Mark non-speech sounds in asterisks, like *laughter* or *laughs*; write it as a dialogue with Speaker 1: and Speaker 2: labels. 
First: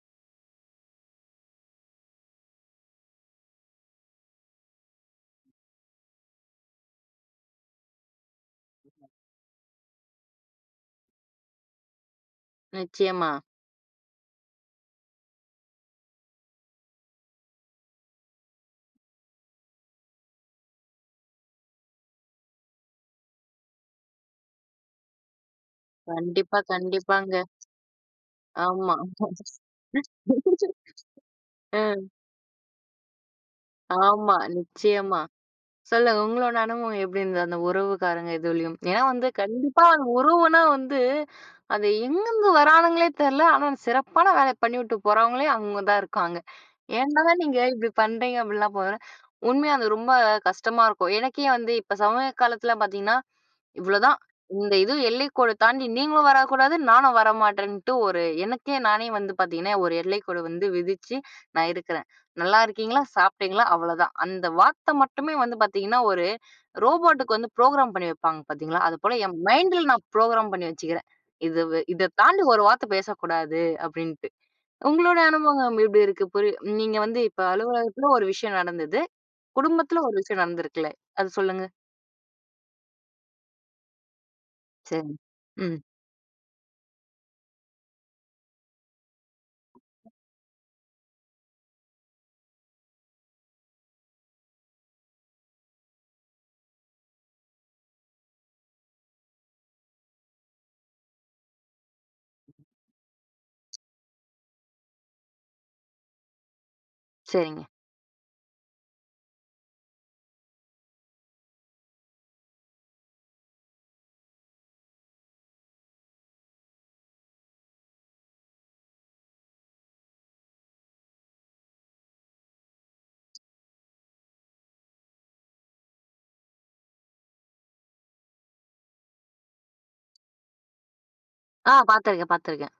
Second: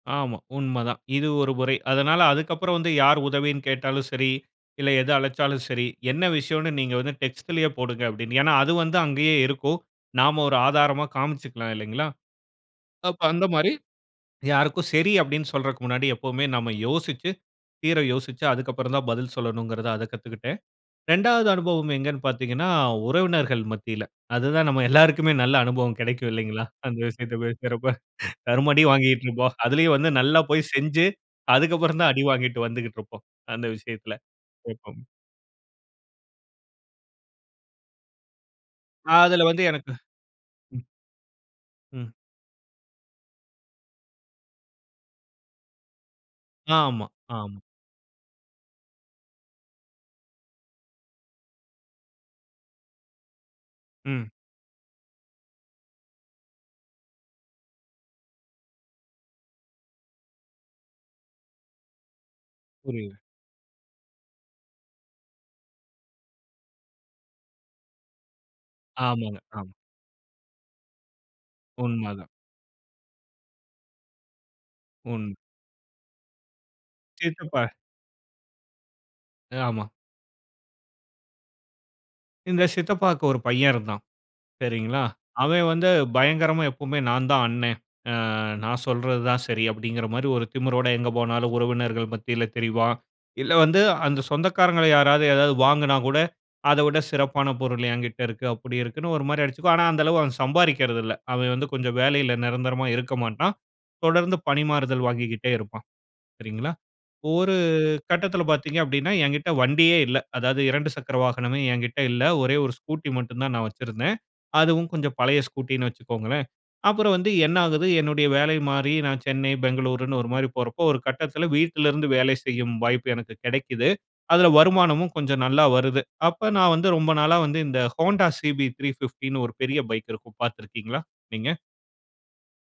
Speaker 1: ஆமா. உண்ம தான். இது ஒரு முறை. அதனால அதுக்கப்புறம் வந்து யார் உதவின்னு கேட்டாலும் சரி இல்ல, எது அழைச்சாலும் சரி, என்ன விஷயம்ன்னு நீங்க வந்து டெக்ஸ்ட்லேயே போடுங்க அப்படின்னு, ஏன்னா அது வந்து அங்கேயே இருக்கும். நாம் ஒரு ஆதாரமா காமிச்சிக்கலாம் இல்லங்களா. அப்போ,
Speaker 2: நிச்சயமா.
Speaker 1: அந்த மாதிரி யாருக்கும் சரி அப்படின்னு சொல்றதுக்கு முன்னாடி எப்போதுமே நாம் யோசிச்சி, தீர யோசிச்சி அதுக்கப்புறம் தான் பதில் சொல்லணும்ங்குறத அத கத்துக்கிட்டேன். 2வது அனுபவம் எங்கன்னு பாத்தீங்கன்னா, உறவினர்கள் மத்தியில அது தான் நம்ம எல்லோருக்குமே நல்ல அனுபவம் கிடைக்கும்
Speaker 2: கண்டிப்பா,
Speaker 1: இல்லைங்களா? அந்த
Speaker 2: கண்டிப்பாங்க.
Speaker 1: விஷயத்த பேசுறப தரும அடி
Speaker 2: ஆமா.
Speaker 1: வாங்கிக்ட்டு இருப்போம். அதிலேயும் வந்து நல்லா போய்
Speaker 2: *laughs*
Speaker 1: செஞ்சி அதற்கு
Speaker 2: அ.
Speaker 1: அப்புறம் தான் அடி வாங்கி வந்துகிட்டு இருப்போம். அந்த விஷயத்தில
Speaker 2: ஆமா.
Speaker 1: எப்பவும்.
Speaker 2: நிச்சயமா. சொல்லுங்க உங்களோட அனுபவம் எப்படி இருந்தது? அந்த உறவுக்காரங்க இதுலயும் ஏன்னா வந்து
Speaker 1: அதில வந்து
Speaker 2: கண்டிப்பா
Speaker 1: எனக்கு,
Speaker 2: உறவுனா
Speaker 1: ம்.
Speaker 2: வந்து அது
Speaker 1: ம்.
Speaker 2: எங்கேந்து வரானுங்களே தெரில. ஆனா, சிறப்பான வேலை பண்ணிட்டு போறவங்களே, அங்க தான் இருக்காங்க.
Speaker 1: ஆமா,
Speaker 2: ஏன்டா நீங்க
Speaker 1: ஆமா.
Speaker 2: இப்படி பண்ணுறீங்க. அப்படிலாம் போ உண்மையா அது ரொம்ப கஷ்டமா இருக்கும். எனக்கே வந்து இப்ப சமய காலத்தில பாத்தீங்கன்னா இவ்ளோதான்
Speaker 1: ம்.
Speaker 2: இந்த இது எல்லைக்கோடு தாண்டி நீங்களும் வரக்கூடாது. நானும் வர மாட்டேன்ட்டு. ஒரு எனக்கே நானே வந்து பாத்தீங்கன்னா ஒரு எல்லைக்கோடு வந்து விதிச்சு நான் இருக்கறேன். "நல்லா இருக்கீங்களா,
Speaker 1: புரியுது.
Speaker 2: சாப்பிட்டீங்களா?" அவ்ளோதான். அந்த வார்த்தை மட்டுமே வந்து பாத்தீங்கன்னா ஒரு ரோபோட்டுக்கு வந்து ப்ரோகிராம் பண்ணி வைப்பாங்க பாத்தீங்களா? அது போல என்
Speaker 1: ஆமாங்க. ஆமா.
Speaker 2: மைண்டுல நான் ப்ரோகிராம் பண்ணி வச்சுக்கிறேன். இது இத
Speaker 1: உண்மதான்.
Speaker 2: தாண்டி ஒரு வார்த்த பேசக்கூடாது. அப்படின்ட்டு உங்களோட
Speaker 1: உன்
Speaker 2: அனுபவம் இப்படி இருக்கு. புரிய நீங்க வந்து இப்போ
Speaker 1: சித்தப்பா.
Speaker 2: அலுவலகத்தில ஒரு விஷயம் நடந்தது
Speaker 1: ஆமா.
Speaker 2: குடும்பத்தில ஒரு விஷயம் நடந்திருக்குல்ல. அத சொல்லுங்க.
Speaker 1: இந்த சித்தப்பாவுக்கு ஒரு பையன் இருந்தான். சரிங்களா,
Speaker 2: சரி,
Speaker 1: அவன்
Speaker 2: ம்.
Speaker 1: வந்து பயங்கரமா எப்போவுமே நான் தான் அண்ணன். அ நான் சொல்றது தான் சரி அப்படிங்குற மாதிரி ஒரு திமிரோடு எங்கு போனாலும் உறவினர்கள் மத்தியில தெரிவான். இல்ல வந்து அந்த சொந்தக்காரர்களை யாராவது ஏதாவது வாங்குனா கூட அத விட சிறப்பான பொருள் என்கிட்ட இருக்கு. அப்படி இருக்குன்னு ஒரு மாதிரி அடிச்சிக்குவான். ஆனா, அந்த அளவு சம்பாரிக்குறதுல்ல. அவன் வந்து கொஞ்சம் வேலையில நிரந்தரமா இருக்க மாட்டான். தொடர்ந்து பணிமாறுதல் வாங்கிக்கிட்டே இருப்பான். சரிங்களா. ஒரு
Speaker 2: சரிங்க.
Speaker 1: கட்டத்தில பாத்தீங்க அப்படின்னா, என்கிட்ட வண்டியே இல்ல. அதாவது 2 சக்கர வாகனமே என்கிட்ட இல்ல. ஒரே ஒரு ஸ்கூட்டி மட்டும் தான் நான் வச்சிருந்தேன். அதுவும் கொஞ்சம் பழைய ஸ்கூட்டின்னு வச்சிக்கொள்ளுங்களேன். அப்புறம் வந்து என்ன ஆகுது என்னுடைய வேலை மாறி நான் சென்னை, பெங்களூருன்னு ஒரு மாதிரி போறப்போ ஒரு கட்டத்தில வீட்லிருந்து வேலை செய்யும் வாய்ப்பு எனக்கு கிடைக்குது. அதில வருமானமும் கொஞ்சம் நல்லா வருது. அப்போ நான் வந்து ரொம்ப நாளா வந்து இந்த ஹோண்டா CB 350ன்னு ஒரு பெரிய பைக் இருக்கும் பாத்திருக்கீங்களா நீங்க?
Speaker 2: ஆ பாத்திருக்கேன், பாத்திருக்கேன்.